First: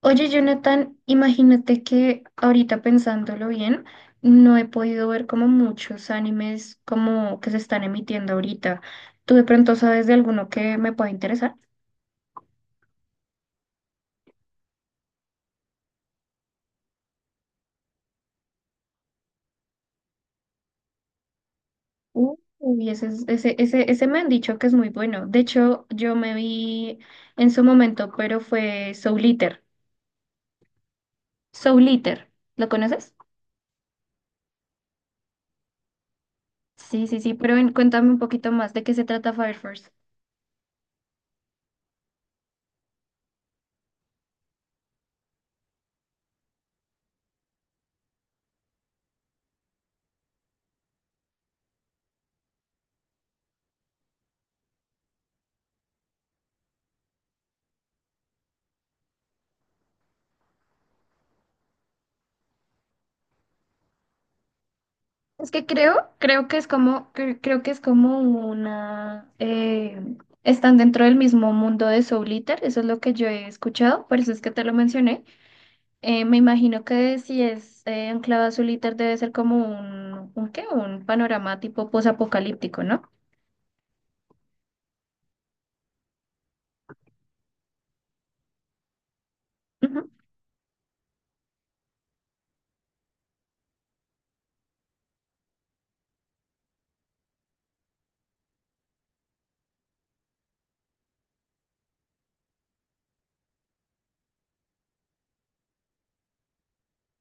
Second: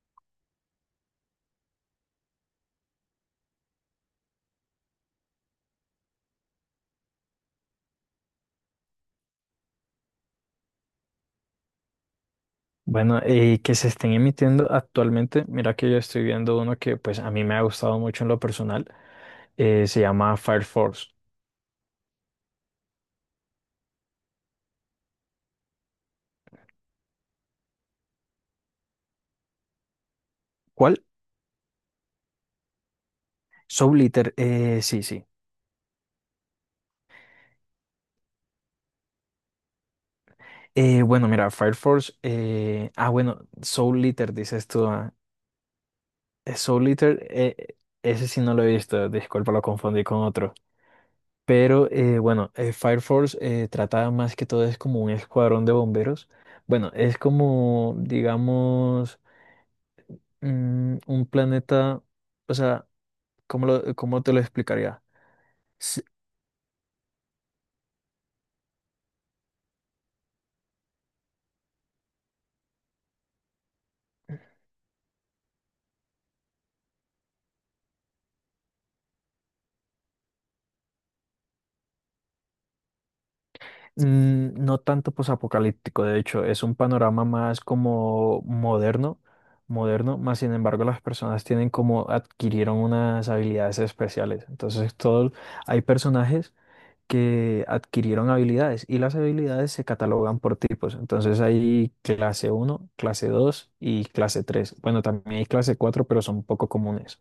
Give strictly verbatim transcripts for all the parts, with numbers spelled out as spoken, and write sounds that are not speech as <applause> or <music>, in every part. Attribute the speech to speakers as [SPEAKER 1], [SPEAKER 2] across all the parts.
[SPEAKER 1] Oye, Jonathan, imagínate que ahorita pensándolo bien, no he podido ver como muchos animes como que se están emitiendo ahorita. ¿Tú de pronto sabes de alguno que me pueda interesar?
[SPEAKER 2] Bueno, eh, que se estén emitiendo actualmente, mira que yo estoy viendo uno que pues a mí me ha gustado mucho en lo personal, eh, se llama Fire Force.
[SPEAKER 1] Uh, Uy, ese, es- ese, ese, ese me han dicho que es muy bueno. De hecho, yo me vi en su momento, pero fue Soul Eater.
[SPEAKER 2] ¿Cuál?
[SPEAKER 1] Soul Eater, ¿lo conoces?
[SPEAKER 2] Soul Eater, eh, sí, sí.
[SPEAKER 1] Sí, sí, sí, pero en- cuéntame un poquito más de qué se trata Fire Force.
[SPEAKER 2] Eh, bueno, mira, Fire Force, eh, ah, bueno, Soul Eater, dices tú, ah. Eh, Soul Eater, eh, ese sí no lo he visto, disculpa, lo confundí con otro. Pero eh, bueno, eh, Fire Force eh, trata más que todo, es como un escuadrón de bomberos. Bueno, es como, digamos, Mm, un planeta, o sea, ¿cómo lo- cómo te lo explicaría?
[SPEAKER 1] Es que
[SPEAKER 2] S-
[SPEAKER 1] creo, creo que es como, cre- creo que es como una, eh, están dentro del mismo mundo de Soul Eater, eso es lo que yo he escuchado, por eso es que te lo mencioné. Eh, me imagino que si es eh, anclado a Soul Eater debe ser como un, un qué, un panorama tipo posapocalíptico, ¿no?
[SPEAKER 2] mm, no tanto posapocalíptico, de hecho, es un panorama más como moderno,
[SPEAKER 1] Ujú.
[SPEAKER 2] moderno, más sin embargo las personas tienen como adquirieron unas habilidades especiales. Entonces, todo, hay personajes que adquirieron habilidades y las habilidades se catalogan por tipos. Entonces, hay clase uno, clase dos y clase tres. Bueno, también hay clase cuatro pero son poco comunes.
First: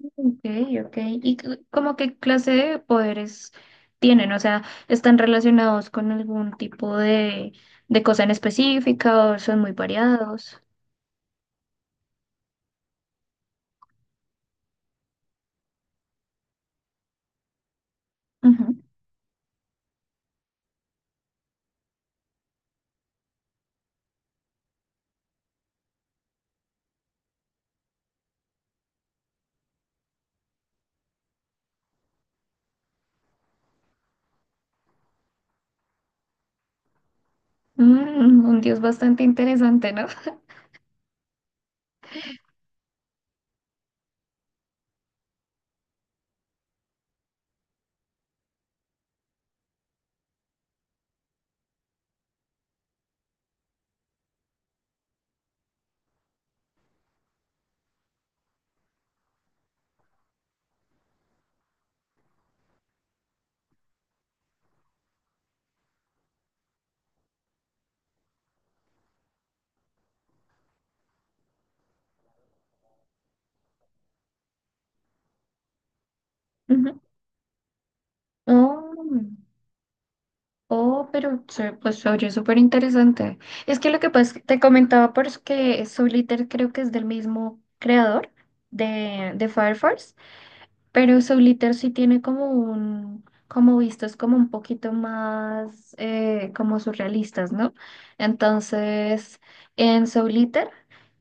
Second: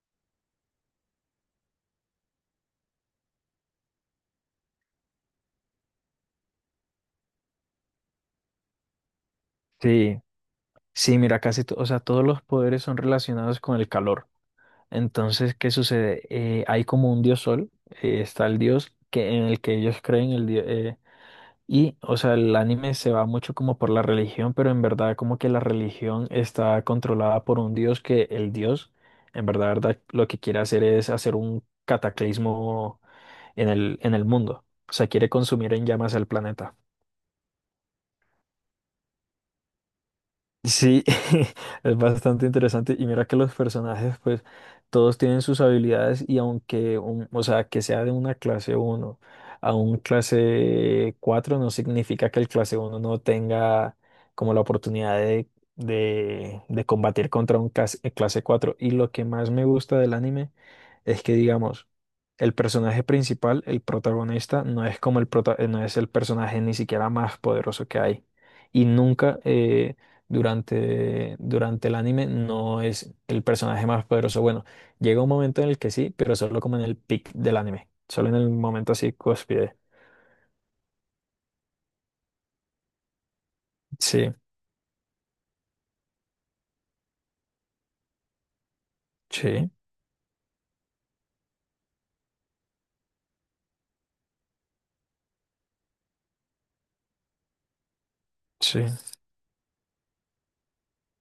[SPEAKER 1] Ok, ok. ¿Y c- como qué clase de poderes tienen? O sea, ¿están relacionados con algún tipo de, de cosa en específica o son muy
[SPEAKER 2] Sí,
[SPEAKER 1] variados?
[SPEAKER 2] sí, mira, casi, to- o sea, todos los poderes son relacionados con el calor. Entonces, ¿qué sucede? Eh, hay como un dios sol, eh, está el dios que, en el que ellos creen, el dios, y, o sea, el anime se va mucho como por la religión, pero en verdad como que la religión está controlada por un dios que el dios, en verdad, verdad, lo que quiere hacer es hacer un cataclismo en el, en el mundo. O sea, quiere consumir en llamas el planeta.
[SPEAKER 1] Mm, un dios bastante interesante, ¿no?
[SPEAKER 2] Sí, <laughs> es bastante interesante. Y mira que los personajes, pues, todos tienen sus habilidades y aunque, un- o sea, que sea de una clase uno a un clase cuatro no significa que el clase uno no tenga como la oportunidad de, de, de combatir contra un clase, eh, clase cuatro. Y lo que más me gusta del anime es que, digamos, el personaje principal, el protagonista, no es como el prota- eh, no es el personaje ni siquiera más poderoso que hay. Y nunca... eh, durante, durante el anime no es el personaje más poderoso. Bueno, llega un momento en el que sí, pero solo como en el
[SPEAKER 1] Ujú.
[SPEAKER 2] peak del anime, solo en el momento así
[SPEAKER 1] Oh,
[SPEAKER 2] cúspide.
[SPEAKER 1] oh, pero se- pues se oye súper interesante. Es que lo que pasa es
[SPEAKER 2] Sí,
[SPEAKER 1] que te comentaba por eso que Souliter creo que es del mismo creador de, de
[SPEAKER 2] sí,
[SPEAKER 1] Fire Force, pero Souliter sí tiene como un, como vistos como un poquito más eh, como surrealistas, ¿no?
[SPEAKER 2] sí,
[SPEAKER 1] Entonces, en Souliter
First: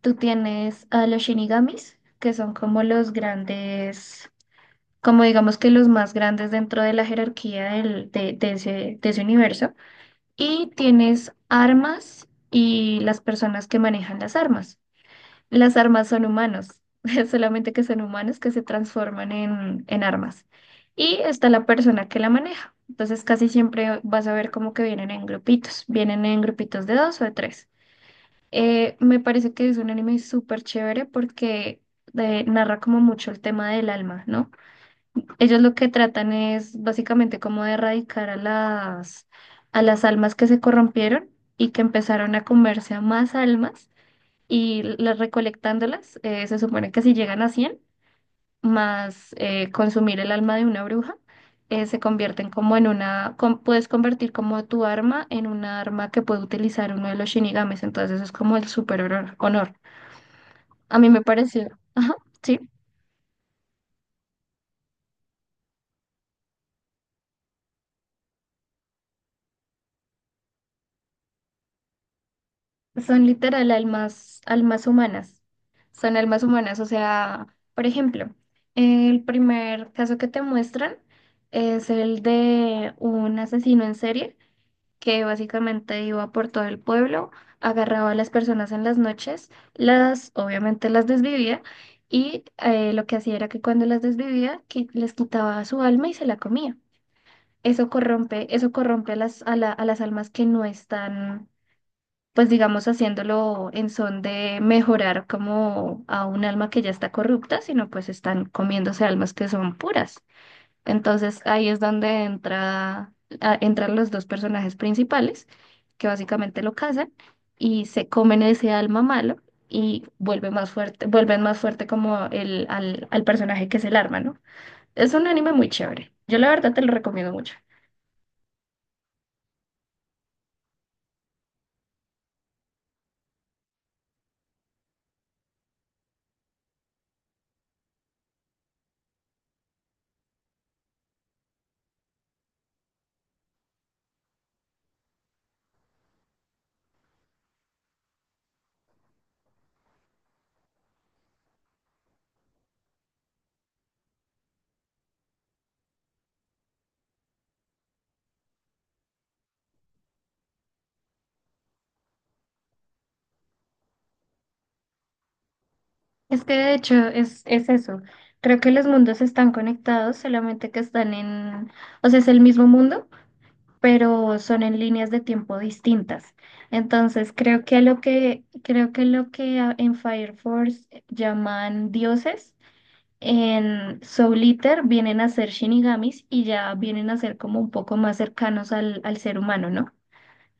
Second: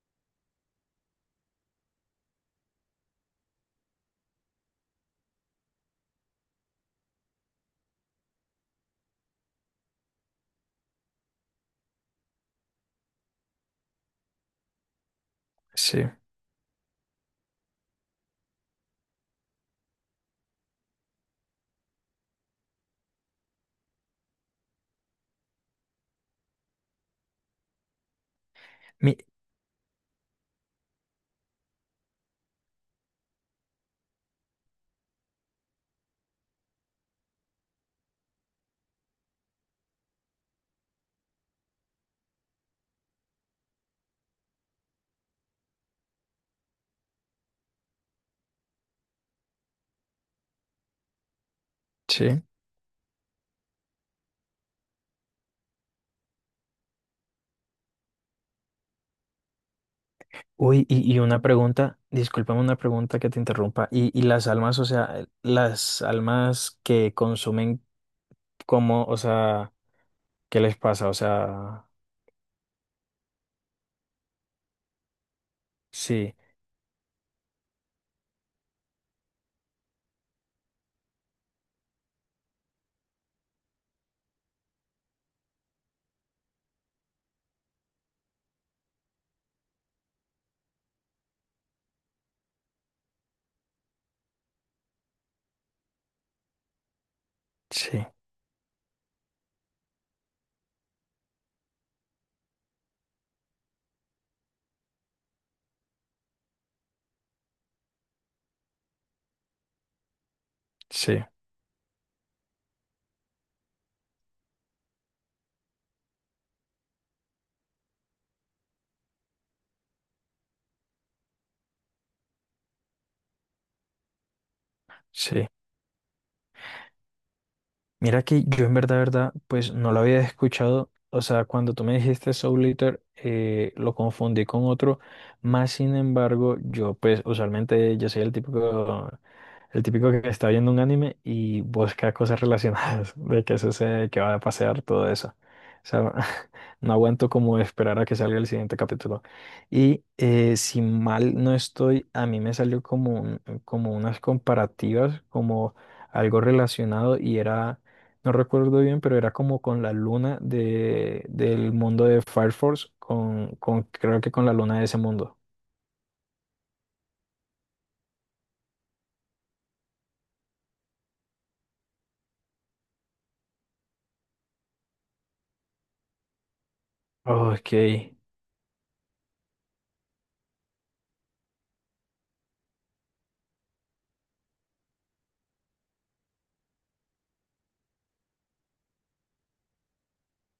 [SPEAKER 1] tú tienes a los Shinigamis, que son como los grandes como digamos que los más grandes dentro de la jerarquía del- de, de ese, de ese universo, y tienes armas y las personas que manejan las armas. Las
[SPEAKER 2] sí.
[SPEAKER 1] armas son humanos, <laughs> solamente que son humanos que se transforman en, en armas. Y está la persona que la maneja. Entonces casi siempre vas a ver como que vienen en grupitos, vienen en grupitos de dos o de tres. Eh,
[SPEAKER 2] Mi,
[SPEAKER 1] me parece que es un anime súper chévere porque eh, narra como mucho el tema del alma, ¿no? Ellos lo que tratan es básicamente como de erradicar a las, a las almas que se corrompieron y que empezaron a comerse a más almas y las recolectándolas, eh, se supone que si llegan a cien más eh, consumir el alma de una bruja, eh, se
[SPEAKER 2] sí.
[SPEAKER 1] convierten como en una, con- puedes convertir como tu arma en una arma que puede utilizar uno de los shinigames entonces eso es como el super honor honor.
[SPEAKER 2] Uy,
[SPEAKER 1] A mí
[SPEAKER 2] y, y
[SPEAKER 1] me
[SPEAKER 2] una
[SPEAKER 1] pareció,
[SPEAKER 2] pregunta,
[SPEAKER 1] ajá, sí.
[SPEAKER 2] discúlpame una pregunta que te interrumpa. Y, y las almas, o sea, las almas que consumen, ¿cómo, o sea, qué les pasa? O sea,
[SPEAKER 1] Son literal almas, almas humanas. Son
[SPEAKER 2] sí,
[SPEAKER 1] almas humanas. O sea, por ejemplo, el primer caso que te muestran es el de un asesino en serie que básicamente iba por todo el pueblo, agarraba a las personas en las noches, las, obviamente las desvivía y eh, lo que hacía era que cuando las desvivía, que les quitaba su alma y se la comía. Eso
[SPEAKER 2] sí,
[SPEAKER 1] corrompe, eso corrompe a las, a la- a las almas que no están pues digamos haciéndolo en son de mejorar como a un alma que ya está corrupta, sino pues están comiéndose almas que son puras.
[SPEAKER 2] sí,
[SPEAKER 1] Entonces ahí es donde entra, a- entran los dos personajes principales, que básicamente lo cazan y se comen ese alma malo y vuelve más fuerte, vuelven más fuerte como el, al, al personaje que es el arma, ¿no? Es un
[SPEAKER 2] sí.
[SPEAKER 1] anime muy chévere. Yo la verdad te lo recomiendo mucho.
[SPEAKER 2] Mira que yo en verdad, verdad, pues no lo había escuchado. O sea, cuando tú me dijiste Soul Eater, eh, lo confundí con otro. Más sin embargo, yo pues usualmente yo soy el típico, el típico que está viendo un anime y busca cosas relacionadas <laughs> de que sucede, que va a pasear, todo eso. O sea, <laughs> no aguanto como esperar a que salga el siguiente capítulo. Y eh, si mal no estoy, a mí me salió como, un- como unas comparativas, como algo relacionado y era, no recuerdo bien, pero era como con la luna de, del mundo de Fire Force, con, con, creo que con la luna de ese mundo.
[SPEAKER 1] Es que de hecho es, es eso. Creo que los mundos están conectados, solamente que están en, o sea, es el mismo mundo, pero son en líneas de tiempo distintas. Entonces, creo
[SPEAKER 2] Ok,
[SPEAKER 1] que a lo que, creo que lo que a- en Fire Force llaman dioses, en Soul Eater vienen a ser shinigamis y ya vienen a ser como un poco más cercanos al, al ser humano, ¿no?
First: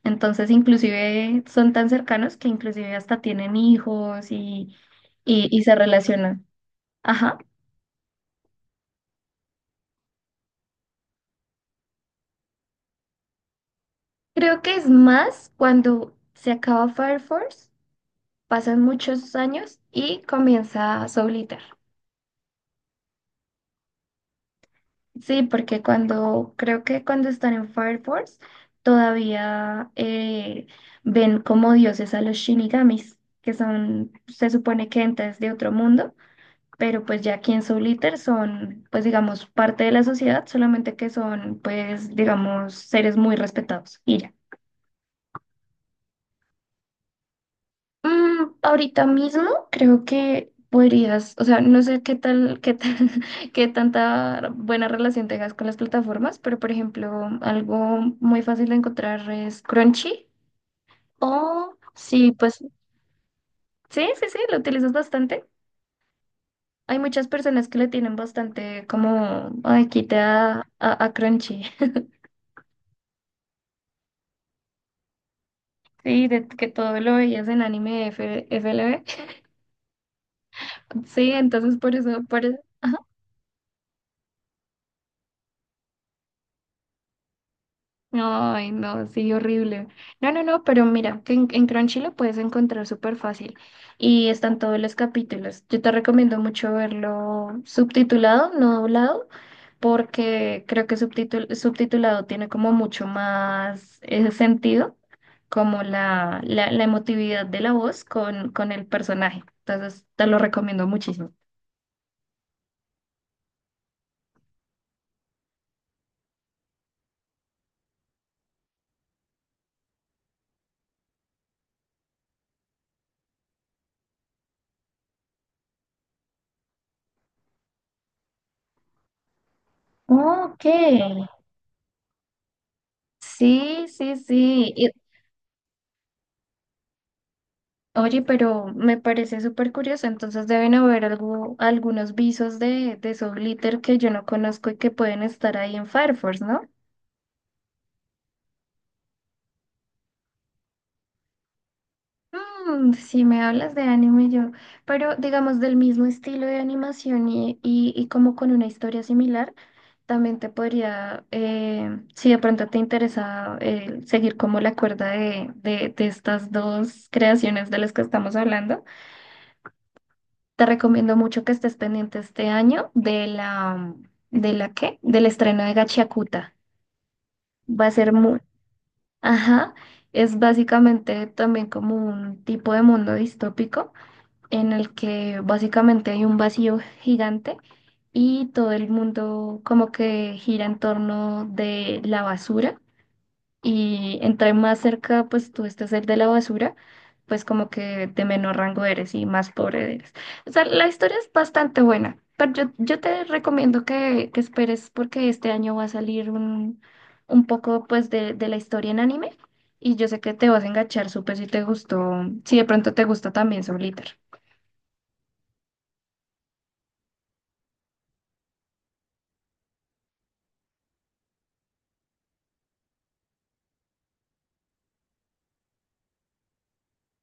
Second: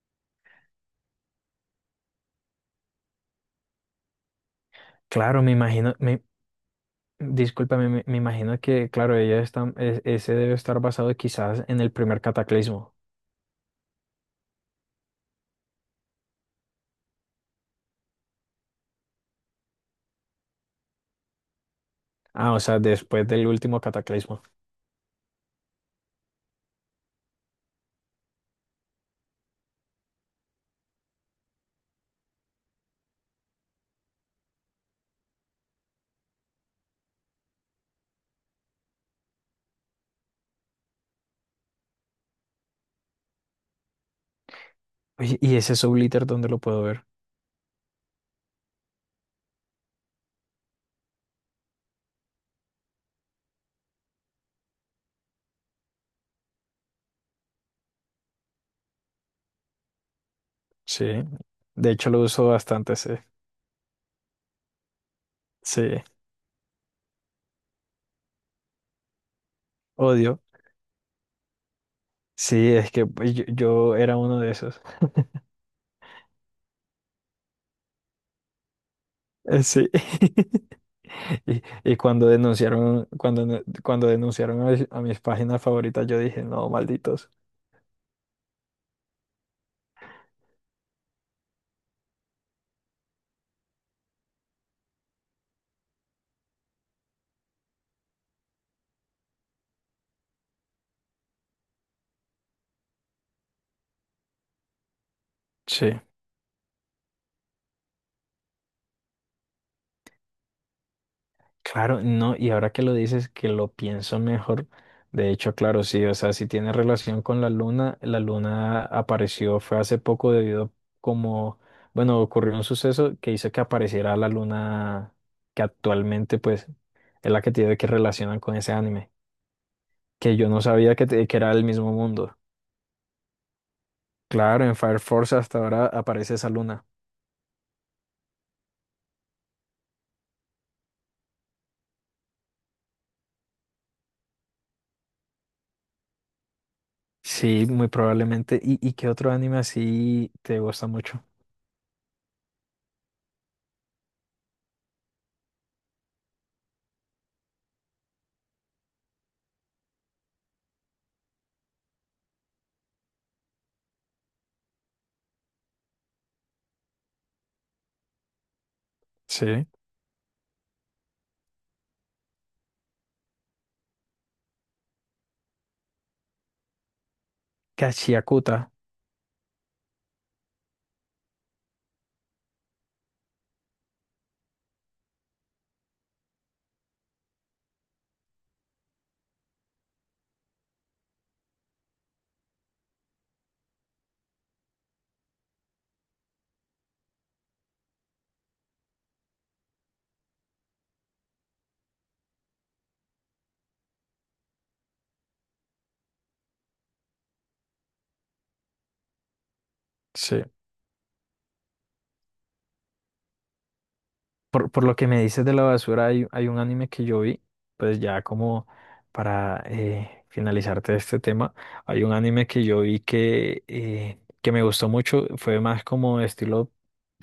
[SPEAKER 1] Entonces, inclusive son tan cercanos que inclusive hasta tienen hijos y,
[SPEAKER 2] claro,
[SPEAKER 1] y
[SPEAKER 2] me
[SPEAKER 1] y se
[SPEAKER 2] imagino, me,
[SPEAKER 1] relacionan. Ajá.
[SPEAKER 2] discúlpame, me, me imagino que, claro, ella está, e- ese debe estar basado quizás en el primer cataclismo.
[SPEAKER 1] Creo que es más cuando se acaba Fire Force, pasan muchos años y comienza Soul Eater.
[SPEAKER 2] Ah, o sea, después del último cataclismo.
[SPEAKER 1] Sí, porque cuando, creo que cuando están en Fire Force, todavía eh, ven como dioses a los Shinigamis, que son, se supone que entes de otro mundo, pero pues ya aquí en Soul Eater son, pues digamos, parte de la sociedad, solamente que son, pues digamos, seres muy respetados y ya.
[SPEAKER 2] Oye, ¿y ese Soul Eater dónde lo puedo ver?
[SPEAKER 1] Mm, ahorita mismo creo que podrías, o sea, no sé qué tal, qué tal, <laughs> qué tanta buena relación tengas con las plataformas, pero por ejemplo, algo muy fácil de encontrar es Crunchy
[SPEAKER 2] Sí,
[SPEAKER 1] o
[SPEAKER 2] de hecho lo
[SPEAKER 1] sí,
[SPEAKER 2] uso
[SPEAKER 1] pues sí,
[SPEAKER 2] bastante, sí.
[SPEAKER 1] sí, sí, lo utilizas bastante.
[SPEAKER 2] Sí,
[SPEAKER 1] Hay muchas personas que le tienen bastante como, ay, quité
[SPEAKER 2] odio.
[SPEAKER 1] a, a, a Crunchy. <laughs>
[SPEAKER 2] Sí, es que pues, yo, yo era uno de esos.
[SPEAKER 1] Sí, de que todo lo veías en anime F- FLV.
[SPEAKER 2] Eh, Sí. <laughs>
[SPEAKER 1] <laughs> Sí,
[SPEAKER 2] Y,
[SPEAKER 1] entonces por
[SPEAKER 2] y
[SPEAKER 1] eso,
[SPEAKER 2] cuando
[SPEAKER 1] por eso.
[SPEAKER 2] denunciaron, cuando, no- cuando denunciaron a, mis a mis páginas favoritas, yo dije, no, malditos.
[SPEAKER 1] Ay, no, sí, horrible. No, no, no, pero mira, que en, en Crunchy lo puedes encontrar súper fácil y están todos los capítulos. Yo te recomiendo mucho verlo subtitulado, no doblado, porque creo que subtitul- subtitulado tiene como mucho más ese sentido, como
[SPEAKER 2] Sí,
[SPEAKER 1] la, la, la emotividad de la voz con, con el personaje. Entonces, te lo recomiendo muchísimo.
[SPEAKER 2] claro, no, y ahora que lo dices, que lo pienso mejor. De hecho, claro, sí, o sea, si tiene relación con la luna, la luna apareció, fue hace poco debido como, bueno, ocurrió un suceso que hizo que apareciera la luna que actualmente, pues, es la que tiene que relacionan con ese anime, que yo no
[SPEAKER 1] Ok.
[SPEAKER 2] sabía que, te- que era el mismo mundo.
[SPEAKER 1] Sí, sí,
[SPEAKER 2] Claro,
[SPEAKER 1] sí.
[SPEAKER 2] en Fire Force hasta ahora aparece esa luna.
[SPEAKER 1] Oye, pero me parece súper curioso, entonces deben haber algo, algunos visos de, de Soul Glitter que yo no conozco y que pueden estar ahí en Fire Force, ¿no?
[SPEAKER 2] Sí, muy probablemente. ¿Y, y qué otro anime así te gusta mucho?
[SPEAKER 1] Mm, si me hablas de anime yo, pero digamos del mismo estilo de animación y, y, y como con una historia similar, también te podría, eh, si de pronto te interesa eh, seguir como la cuerda de, de, de estas dos creaciones de las que estamos hablando.
[SPEAKER 2] Sí.
[SPEAKER 1] Te recomiendo mucho que estés pendiente este año de la, ¿de la qué? Del estreno de Gachiakuta. Va a ser muy,
[SPEAKER 2] Kashiakuta.
[SPEAKER 1] ajá, es básicamente también como un tipo de mundo distópico en el que básicamente hay un vacío gigante y todo el mundo como que gira en torno de la basura y entre más cerca pues tú estés el de la basura, pues como que de menor rango eres y más pobre eres. O sea, la historia es bastante buena, pero yo, yo te recomiendo que, que esperes porque este año va a salir un, un poco pues de, de la historia en anime y yo sé que
[SPEAKER 2] Sí.
[SPEAKER 1] te vas a enganchar súper si te gustó, si de pronto te gusta también Soul Eater.
[SPEAKER 2] Por, por lo que me dices de la basura, hay, hay un anime que yo vi, pues ya como para eh, finalizarte este tema, hay un anime que yo vi que, eh, que me gustó mucho, fue más como estilo,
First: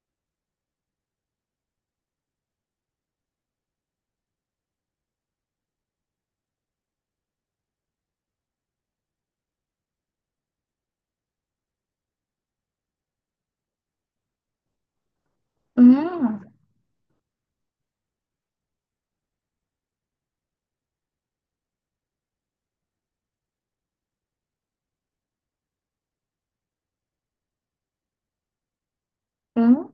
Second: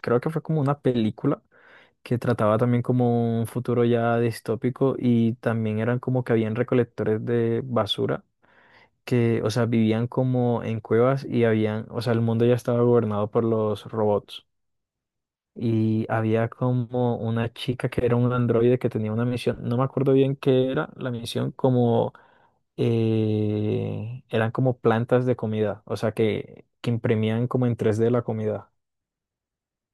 [SPEAKER 2] creo que fue como una película que trataba también como un futuro ya distópico y también eran como que habían recolectores de basura que, o sea, vivían como en cuevas y habían, o sea, el mundo ya estaba gobernado por los robots y
[SPEAKER 1] Mm.
[SPEAKER 2] había como una chica que era un androide que tenía una misión, no me acuerdo bien qué era la misión, como eh, eran como plantas de comida, o sea que, que imprimían como en tres de la comida.
[SPEAKER 1] Mm,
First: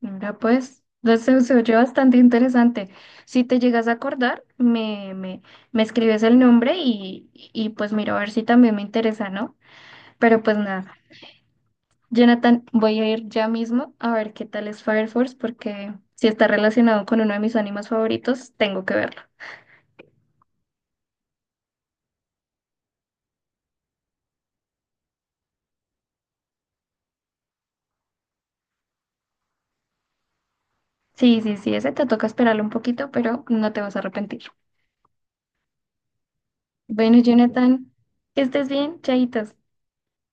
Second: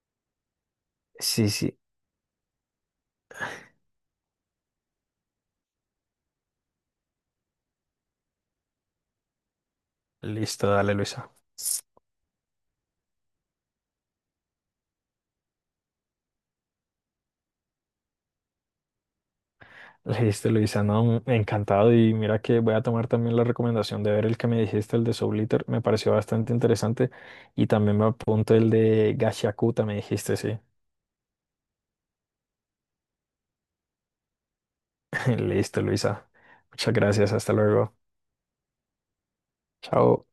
[SPEAKER 1] mira, pues, no sé,
[SPEAKER 2] Sí,
[SPEAKER 1] se oye
[SPEAKER 2] sí,
[SPEAKER 1] bastante interesante. Si te llegas a acordar, me, me, me escribes el nombre y, y pues miro a ver si también me interesa, ¿no? Pero pues
[SPEAKER 2] listo, dale
[SPEAKER 1] nada,
[SPEAKER 2] Luisa.
[SPEAKER 1] Jonathan, voy a ir ya mismo a ver qué tal es Fire Force, porque si está relacionado con uno de mis animes favoritos, tengo que verlo.
[SPEAKER 2] Listo, Luisa, no, encantado y mira que voy a tomar también la recomendación de ver el que me dijiste, el de Soul Eater me pareció bastante interesante y también me apunto el de Gashiakuta, me dijiste, sí.
[SPEAKER 1] Sí, sí, sí, ese te toca esperarlo un poquito, pero no te vas a arrepentir.
[SPEAKER 2] <laughs> Listo, Luisa. Muchas
[SPEAKER 1] Bueno,
[SPEAKER 2] gracias, hasta
[SPEAKER 1] Jonathan,
[SPEAKER 2] luego.
[SPEAKER 1] que estés bien, chaitos.
[SPEAKER 2] Chao.